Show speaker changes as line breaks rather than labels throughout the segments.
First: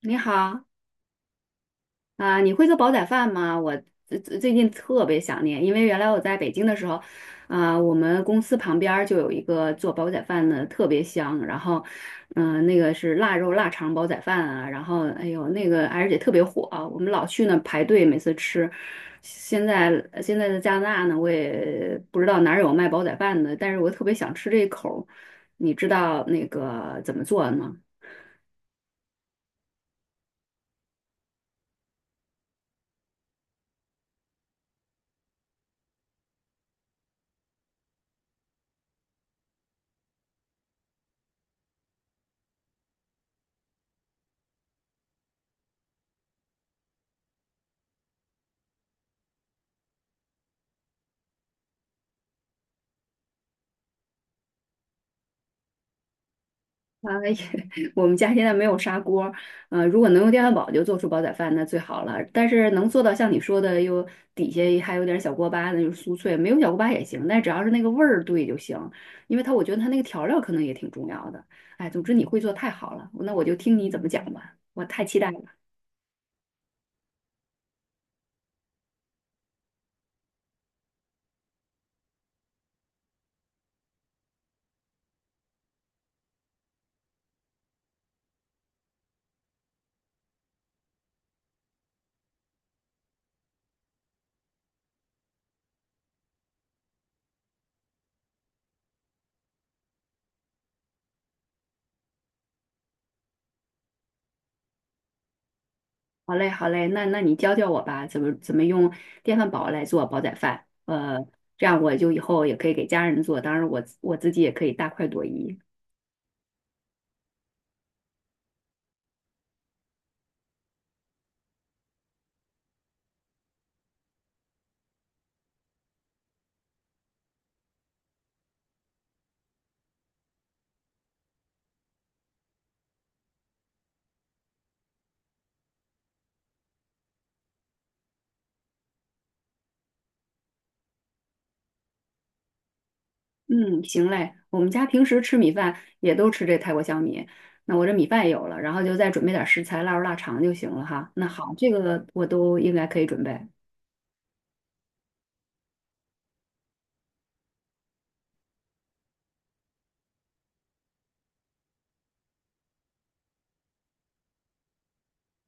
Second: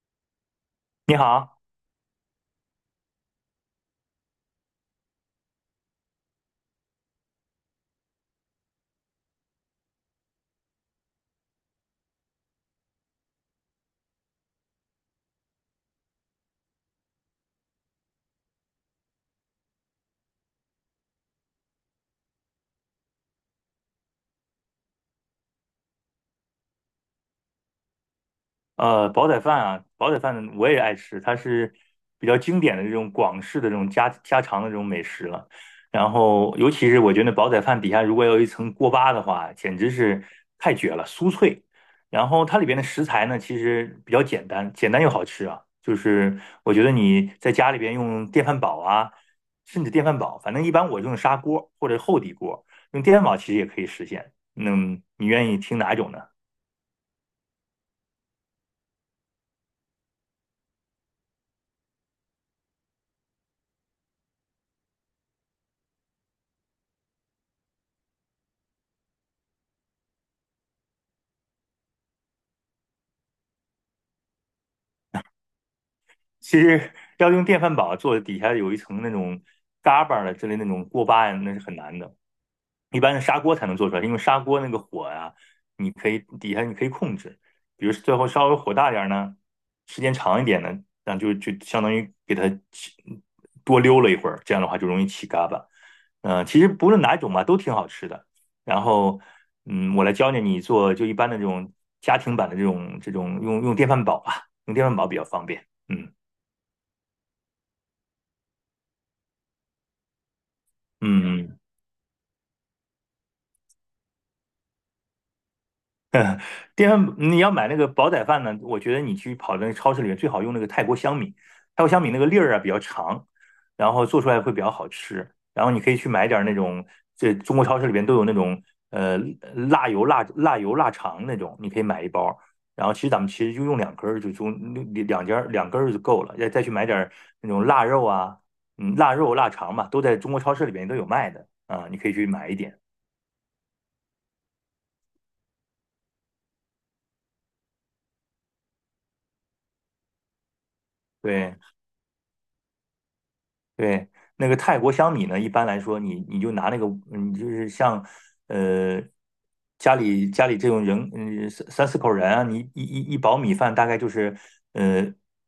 你好
你好，
啊，你会做煲仔饭吗？我最近特别想念，因为原来我在北京的时候，我们公司旁边儿就有一个做煲仔饭的，特别香。然后，那个是腊肉腊肠煲仔饭啊，然后哎呦那个而且特别火啊，我们老去那排队，每次吃。现在现在在加拿大呢，我也不知道哪儿有卖煲仔饭的，但是我特别想吃这一口儿你知道那个怎么做的吗？
煲仔饭啊，煲仔饭我也爱吃，它是比较经典的这种广式的这种家常的这种美食了。然后，尤其是我觉得煲仔饭底下如果有一层锅巴的话，简直是太绝了，酥脆。然后它里边的食材呢，其实比较简单，简单又好吃啊。就是我觉得你在家里边用电饭煲啊，甚至电饭煲，反正一般我用砂锅或者厚底锅，用电饭煲其实也可以实现。那你愿意听哪种呢？
啊，我们家现在没有砂锅儿，如果能用电饭煲就做出煲仔饭，那最好了。但是能做到像你说的，又底下还有点小锅巴，那就是酥脆，没有小锅巴也行，但只要是那个味儿对就行。因为我觉得它那个调料可能也挺重要的。哎，总之你会做太好了，那我就听你怎么讲吧，我太期待了。
其实要用电饭煲做底下有一层那种嘎巴儿的之类那种锅巴呀，那是很难的。一般的砂锅才能做出来，因为砂锅那个火呀、你可以底下你可以控制，比如最后稍微火大点儿呢，时间长一点呢，那就相当于给它起多溜了一会儿，这样的话就容易起嘎巴。其实不论哪一种吧，都挺好吃的。然后，我来教教你做就一般的这种家庭版的这种用电饭煲吧，用电饭煲比较方便。嗯。
好嘞，好嘞，那你教教我吧，怎么用电饭煲来做煲仔饭？
嗯，嗯，
这样我就以后也可以给家人做，当然我自己也可以大快朵颐。
你要买那个煲仔饭呢，我觉得你去跑那个超市里面最好用那个泰国香米，泰国香米那个粒儿啊比较长，然后做出来会比较好吃。然后你可以去买点儿那种，这中国超市里边都有那种呃辣油辣辣油腊肠那种，你可以买一包儿然后其实咱们其实就用两根儿，就中两两根儿两根儿就够了。再去买点儿那种腊肉啊，嗯，腊肉腊肠嘛，都在中国超市里边都有卖的啊，你可以去买一点。
嗯，行嘞，我们家平时吃米饭也都吃这泰国香米，那我这米饭有了，然后就再准备点食材，腊肉、腊肠就行了哈。那好，
对。
这个我都应该可以准备。
对，那个泰国香米呢，一般来说你就拿那个，你就是像，呃，家里这种人，三四口人啊，你一包米饭大概就是，呃，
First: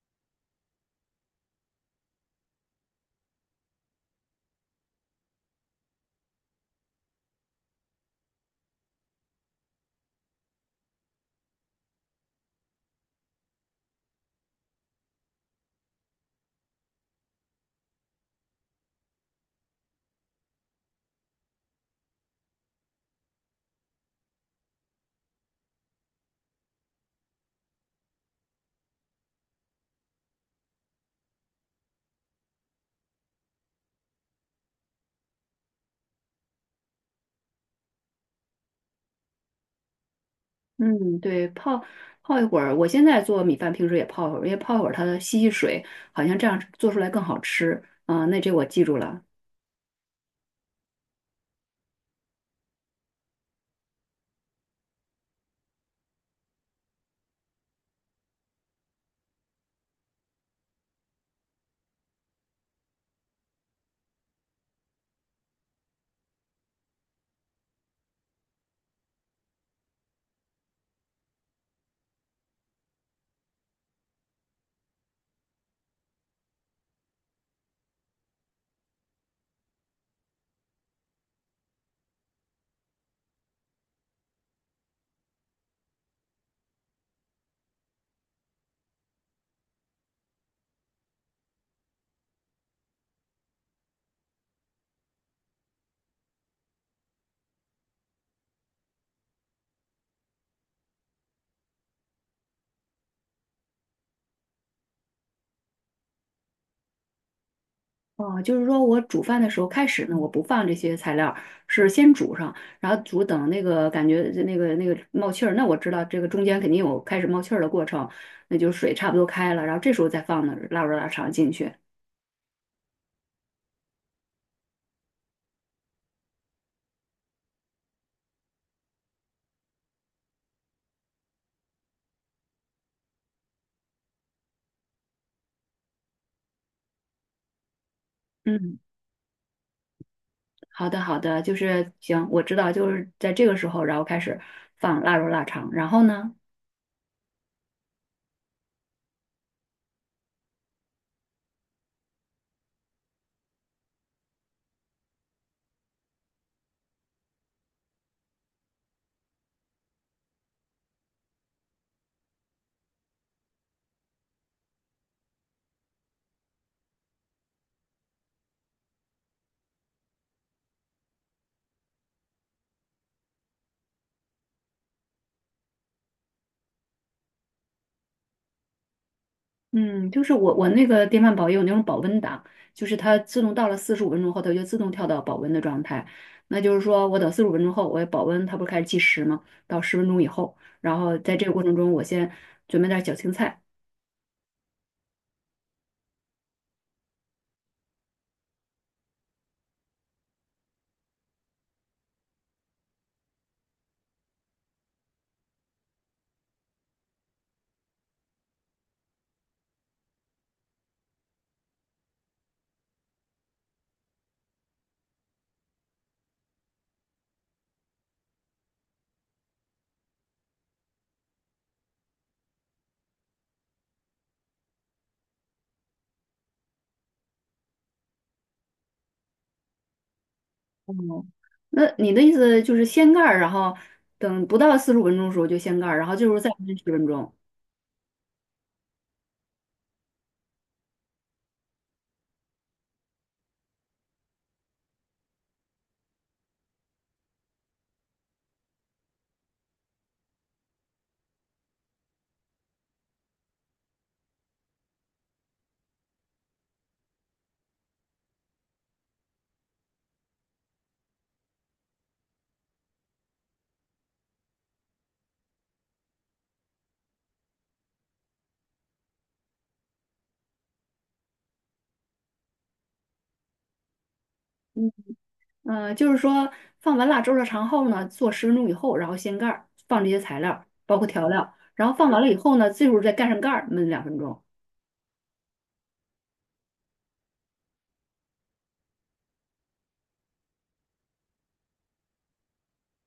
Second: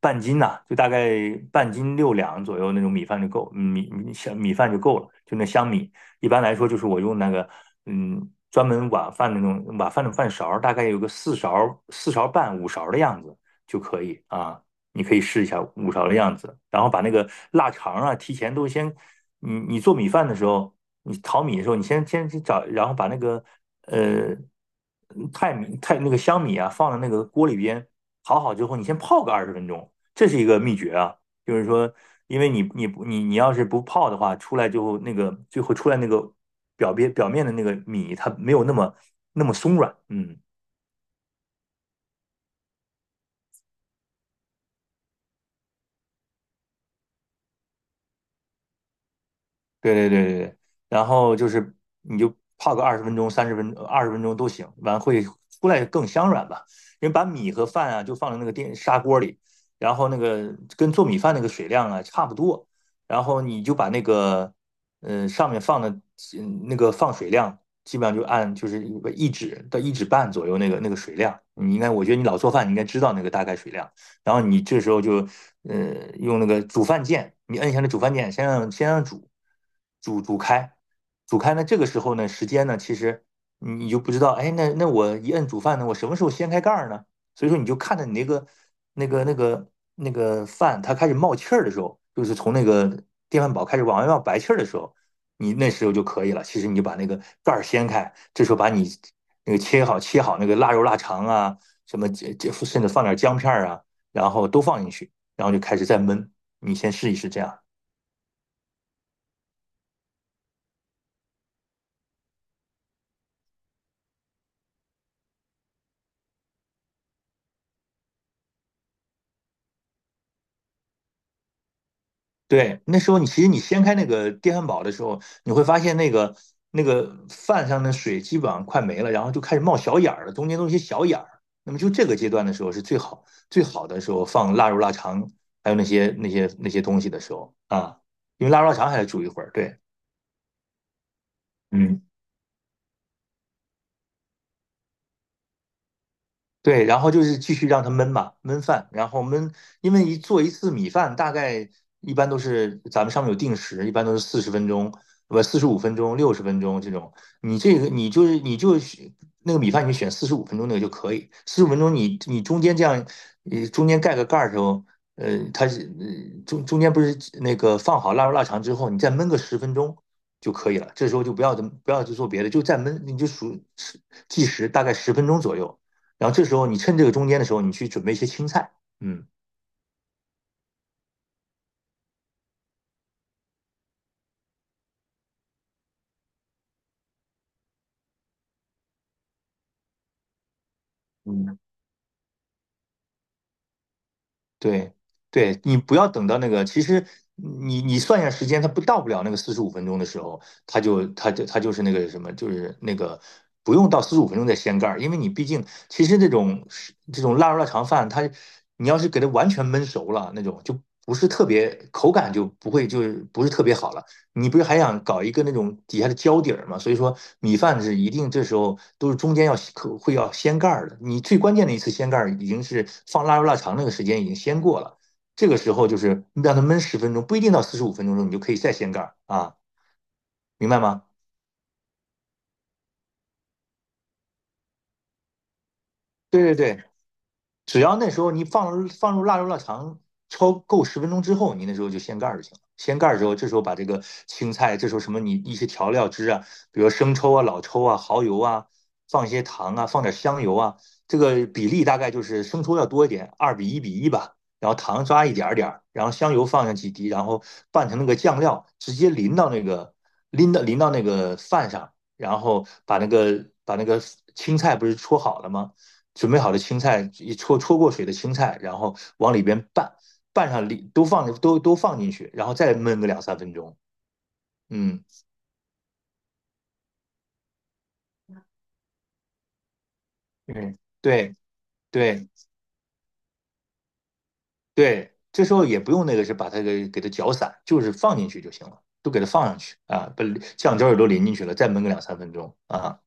半斤呐、就大概半斤六两左右那种米饭就够，香米饭就够了，就那香米。一般来说，就是我用那个，嗯，专门碗饭那种碗饭的饭勺儿，大概有个四勺、4勺半、五勺的样子就可以啊。你可以试一下五勺的样子，然后把那个腊肠啊，提前都先，你你做米饭的时候，你淘米的时候，你先去找，然后把那个呃泰米泰那个香米啊，放在那个锅里边淘好之后，你先泡个二十分钟，这是一个秘诀啊，就是说，因为你要是不泡的话，出来之后那个最后出来那个表面的那个米，它没有那么松软，嗯。
嗯，对，泡一会儿，我现在做米饭，平时也泡一会儿，因为泡一会儿它吸水，好像这样做出来更好吃。啊、那这我记住了。
对对对对对，然后就是你就泡个二十分钟、三十分二十分钟都行，完会出来更香软吧。因为把米和饭啊就放在那个电砂锅里，然后那个跟做米饭那个水量啊差不多，然后你就把那个上面放的那个放水量，基本上就按就是一指到1指半左右那个那个水量。你应该，我觉得你老做饭，你应该知道那个大概水量。然后你这时候就用那个煮饭键，你摁一下那煮饭键，先让煮开，煮开呢这个时候呢时间呢其实你就不知道，哎那那我一摁煮饭呢，我什么时候掀开盖儿呢？所以说你就看着你那个那个那个饭它开始冒气儿的时候，就是从那个电饭煲开始往外冒白气儿的时候，你那时候就可以了。其实你就把那个盖儿掀开，这时候把你那个切好那个腊肉腊肠啊，什么这这甚至放点姜片儿啊。然后都放进去，然后就开始再焖。你先试一试这样。
哦，就是说我煮饭的时候开始呢，我不放这些材料儿是先煮上，然后煮等那个感觉那个冒气儿，那我知道这个中间肯定有开始冒气儿的过程，那就是水差不多开了，然后这时候再放呢腊肉腊肠进去。
对，那时候你其实你掀开那个电饭煲的时候，你会发现那个饭上的水基本上快没了，然后就开始冒小眼儿了，中间都是一些小眼儿。那么就这个阶段的时候是最好最好的时候放腊肉、腊肠，还有那些东西的时候啊，因为腊肉、腊
嗯，
肠还得煮一会儿。对，
好的好的，就是
嗯。
行，我知道就是在这个时候，然后开始放腊肉腊肠，然后呢？
对，然后就是继续让它焖嘛，焖饭，然后焖，因为一次米饭，大概一般都是咱们上面有定时，一般都是40分钟，不四十五分钟、60分钟这种。你就是那个米饭，你选四十五分钟那个就可以。四十五分钟你你中间这样，中间盖个盖儿的时候，它是中间不是那个放好腊肉腊肠之后，你再焖个十分钟就可以了。这时候就不要去做别的，就再焖，你就数计时，大概十分钟左右。然后这时候你趁这个中间的时候，你去准备一些青菜。嗯
嗯，就是我那个电饭煲也有那种保温档，就是它自动到了四十五分钟后，它就自动跳到保温的状态。那就是说我等四十五分钟后，我保温，它不是开始计时吗？到十分钟以后，然后在这个
嗯，
过程中，我先准备点儿小青菜。
对对，你不要等到那个，其实你你算一下时间，它不了那个四十五分钟的时候，它就是那个什么，就是那个不用到四十五分钟再掀盖儿，因为你毕竟其实这种是这种腊肉腊肠饭，它你要是给它完全焖熟了那种，就不是特别口感就不会就是不是特别好了。你不是还想搞一个那种底下的胶底儿吗？所以说米饭是一定这时候都是中间要可会要掀盖儿的。你最关键的一次掀盖儿已经是放腊肉腊肠那个时间已经掀过了，这个时候就是让它焖十分钟，不一定到四十五分钟的时候你就可以再掀盖儿啊，明白吗？
哦，那你的意思就是掀盖儿，然后等不到四十五分钟的时候就掀盖儿，然后就是
对
再
对
焖十
对。
分钟。
只要那时候你放入腊肉腊肠焯够十分钟之后，你那时候就掀盖儿就行了。掀盖儿之后，这时候把这个青菜，这时候什么你一些调料汁啊，比如生抽啊、老抽啊、蚝油啊，放一些糖啊，放点香油啊，这个比例大概就是生抽要多一点，2:1:1吧，然后糖抓一点点儿，然后香油放上几滴，然后拌成那个酱料，直接淋到那个饭上，然后把那个青菜不是戳好了吗？准备好的青菜，焯过水的青菜，然后往里边拌，拌上里都放都放进去，然后再焖个两三分钟。
嗯，
嗯，
就是说放完腊猪肉肠后呢，做十分钟以后，然后掀盖儿，放这些材料，
对
包括调
对
料，然后放完
对
了以后呢，最后再盖上盖儿，焖两分钟。
对，这时候也不用那个是把它给它搅散，就是放进去就行了，都给它放上去啊，把酱汁儿也都淋进去了，再焖个两三分钟啊。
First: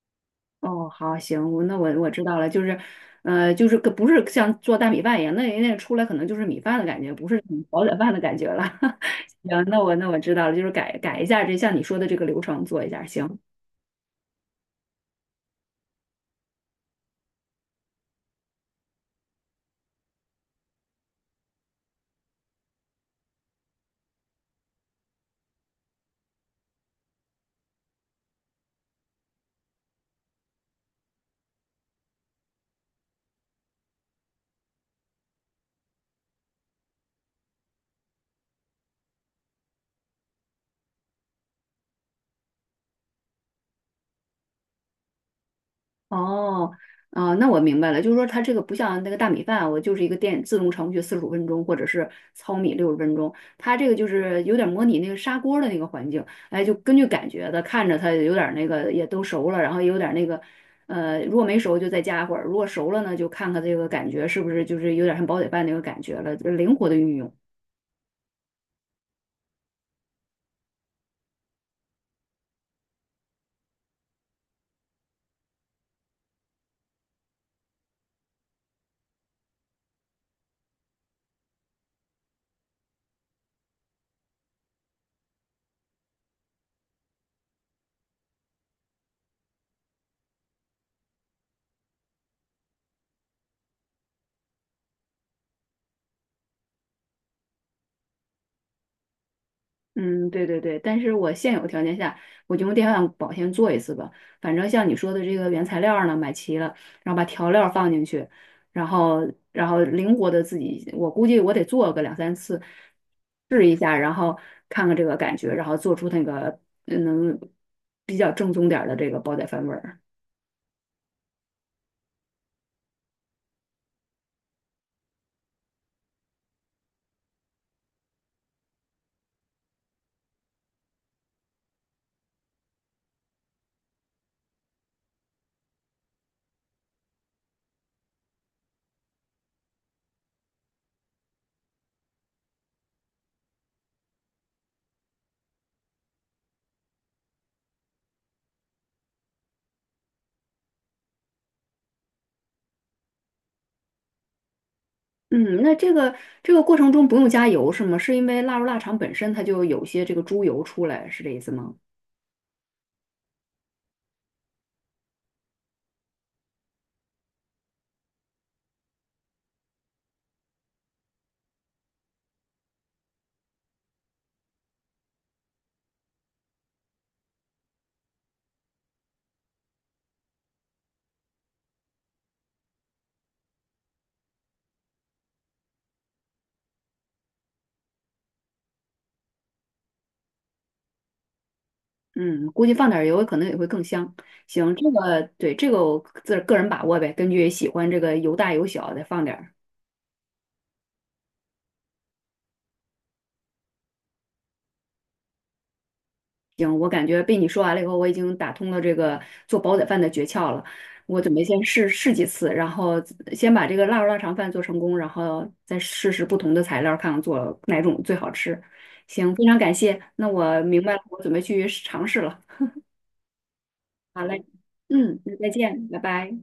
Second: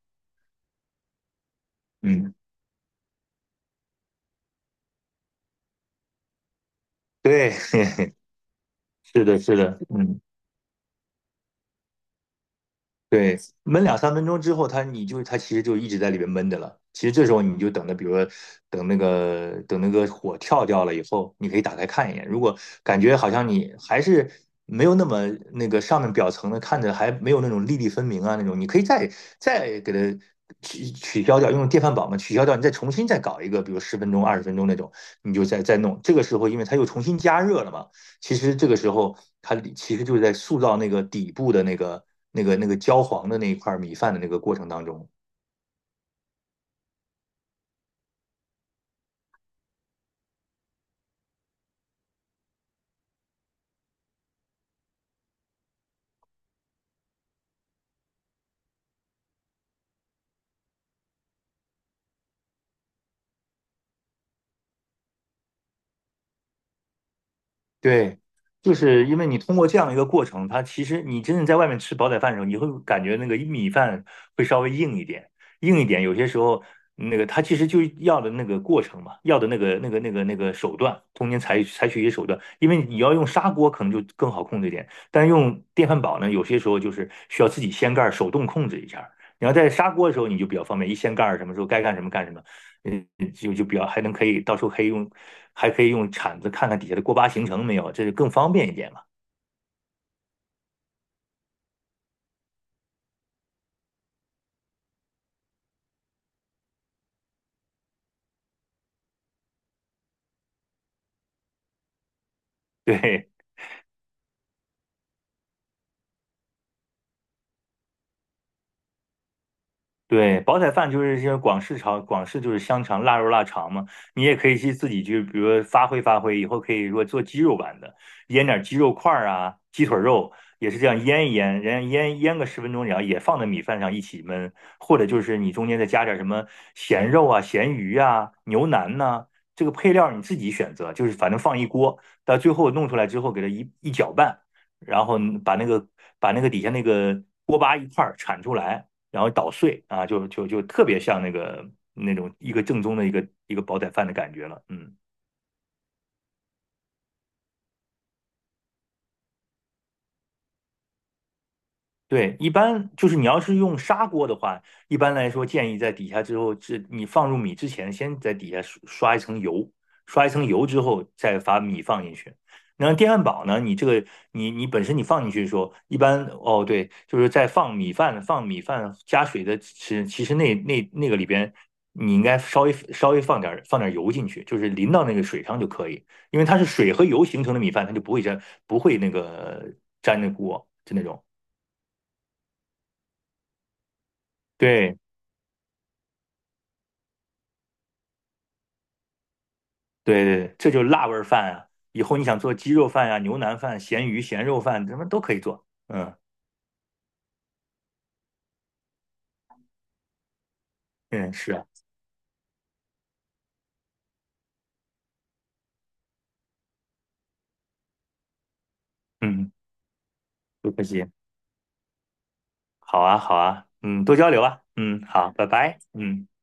哦，好，行，那我知
嗯，
道了，就是，就是个不是像做大米饭一样，那那出来可能就是米饭的感觉，不是
对，
那种煲仔饭 的感觉了。
是的，是
行，
的，
那我
嗯。
知道了，就是改改一下这像你说的这个流程做一下，
对，
行。
焖两三分钟之后，它你就它其实就一直在里边焖着了。其实这时候你就等着，比如说等那个火跳掉了以后，你可以打开看一眼。如果感觉好像你还是没有那么那个上面表层的看着还没有那种粒粒分明啊那种，你可以再给它取消掉，用电饭煲嘛取消掉，你再重新再搞一个，比如十分钟、20分钟那种，你就再弄。这个时候因为它又重新加热了嘛。其实这个时候，它其实就是在塑造那个底部的那个焦黄的那一块米饭的那个过程当中，
哦，啊、那我明白了，就是说它这个不像那个大米饭，我就是一个电自动程序四十五分钟，或者是糙米六十分钟，它这个就是有点模拟那个砂锅的那个环境，哎，就根据感觉的，看着它有点那个也都熟了，然后也有点那个，如果没熟就再加一会儿，如果熟了呢，就看看这个感觉是不是就是有点像煲仔饭那个感觉了，灵活的运用。
对，就是因为你通过这样一个过程，它其实你真正在外面吃煲仔饭的时候，你会感觉那个米饭会稍微硬一点，硬一点。有些时候，那个它其实就要的那个过程嘛，要的那个手段，中间采取一些手段。因为你要用砂锅可能就更好控制一点，但用电饭煲呢，有些时候就是需要自己掀盖儿手动控制一下儿。你要在砂锅的时候，你就比较方便，一掀盖儿什么时候该干什么干什么。嗯，就比较还能可以到时候可以用，还可以用铲子看看底下的锅巴形成没有，这就更方便一点嘛。
嗯，对对对，但是我现有条件下，我就用电饭煲先做一次吧。反正像你说的这个原材料儿呢，买齐了，然后把调料儿放进去，然后灵活的自己，我估计我得做个两三次，
对，
试一下，然后看看这个感觉，然后做出那个能比较正宗点儿的这个煲仔饭味儿。
对，煲仔饭就是些广式炒，广式就是香肠、腊肉、腊肠嘛。你也可以去自己去，比如说发挥发挥，以后可以如果做鸡肉版的，腌点鸡肉块儿啊，鸡腿肉也是这样腌一腌，然后腌个十分钟，然后也放在米饭上一起焖，或者就是你中间再加点什么咸肉啊、咸鱼啊、牛腩呐、这个配料你自己选择，就是反正放一锅，到最后弄出来之后给它一一搅拌，然后把那个把那个底下那个锅巴一块儿铲出来。然后捣碎啊，就特别像那个那种一个正宗的一个煲仔饭的感觉了，嗯。
嗯，那这个过程中不用加油是吗？是因为腊肉腊肠本身它就有些这个猪油出来，是这意思吗？
对，一般就是你要是用砂锅的话，一般来说建议在底下之后，这你放入米之前，先在底下刷一层油，刷一层油之后再把米放进去。然后电饭煲呢，你这个你本身你放进去的时候，一般哦对，就是在放米饭加水的时，其实那个里边你应该稍微放点油进去，就是淋到那个水上就可以，因为它是水和油形成的米饭，它就不会粘不会那个粘那锅就那种。
嗯，估计放点儿油可能也会更香。行，这
对，
个对这个我自个人把握呗，根据喜欢这个油大油小再放点儿。
对对这就是辣味儿饭啊！以后你想做鸡肉饭呀、牛腩饭、咸鱼、咸肉饭，什么都可以做。嗯
行，我感觉被你说完了以后，我已经打通了这个做煲仔饭的诀窍了。我
嗯，
准备
是
先
啊，
试试几次，然后先把这个腊肉腊肠饭做成功，然后再试试不同的材料，看看做哪种最好吃。行，非
嗯，
常感谢。那我
不
明
客
白了，
气。
我准备去尝试了。
好啊，好啊，嗯，多
好
交流
嘞，
啊，嗯，
嗯，
好，
那
拜
再
拜，
见，拜
嗯。
拜。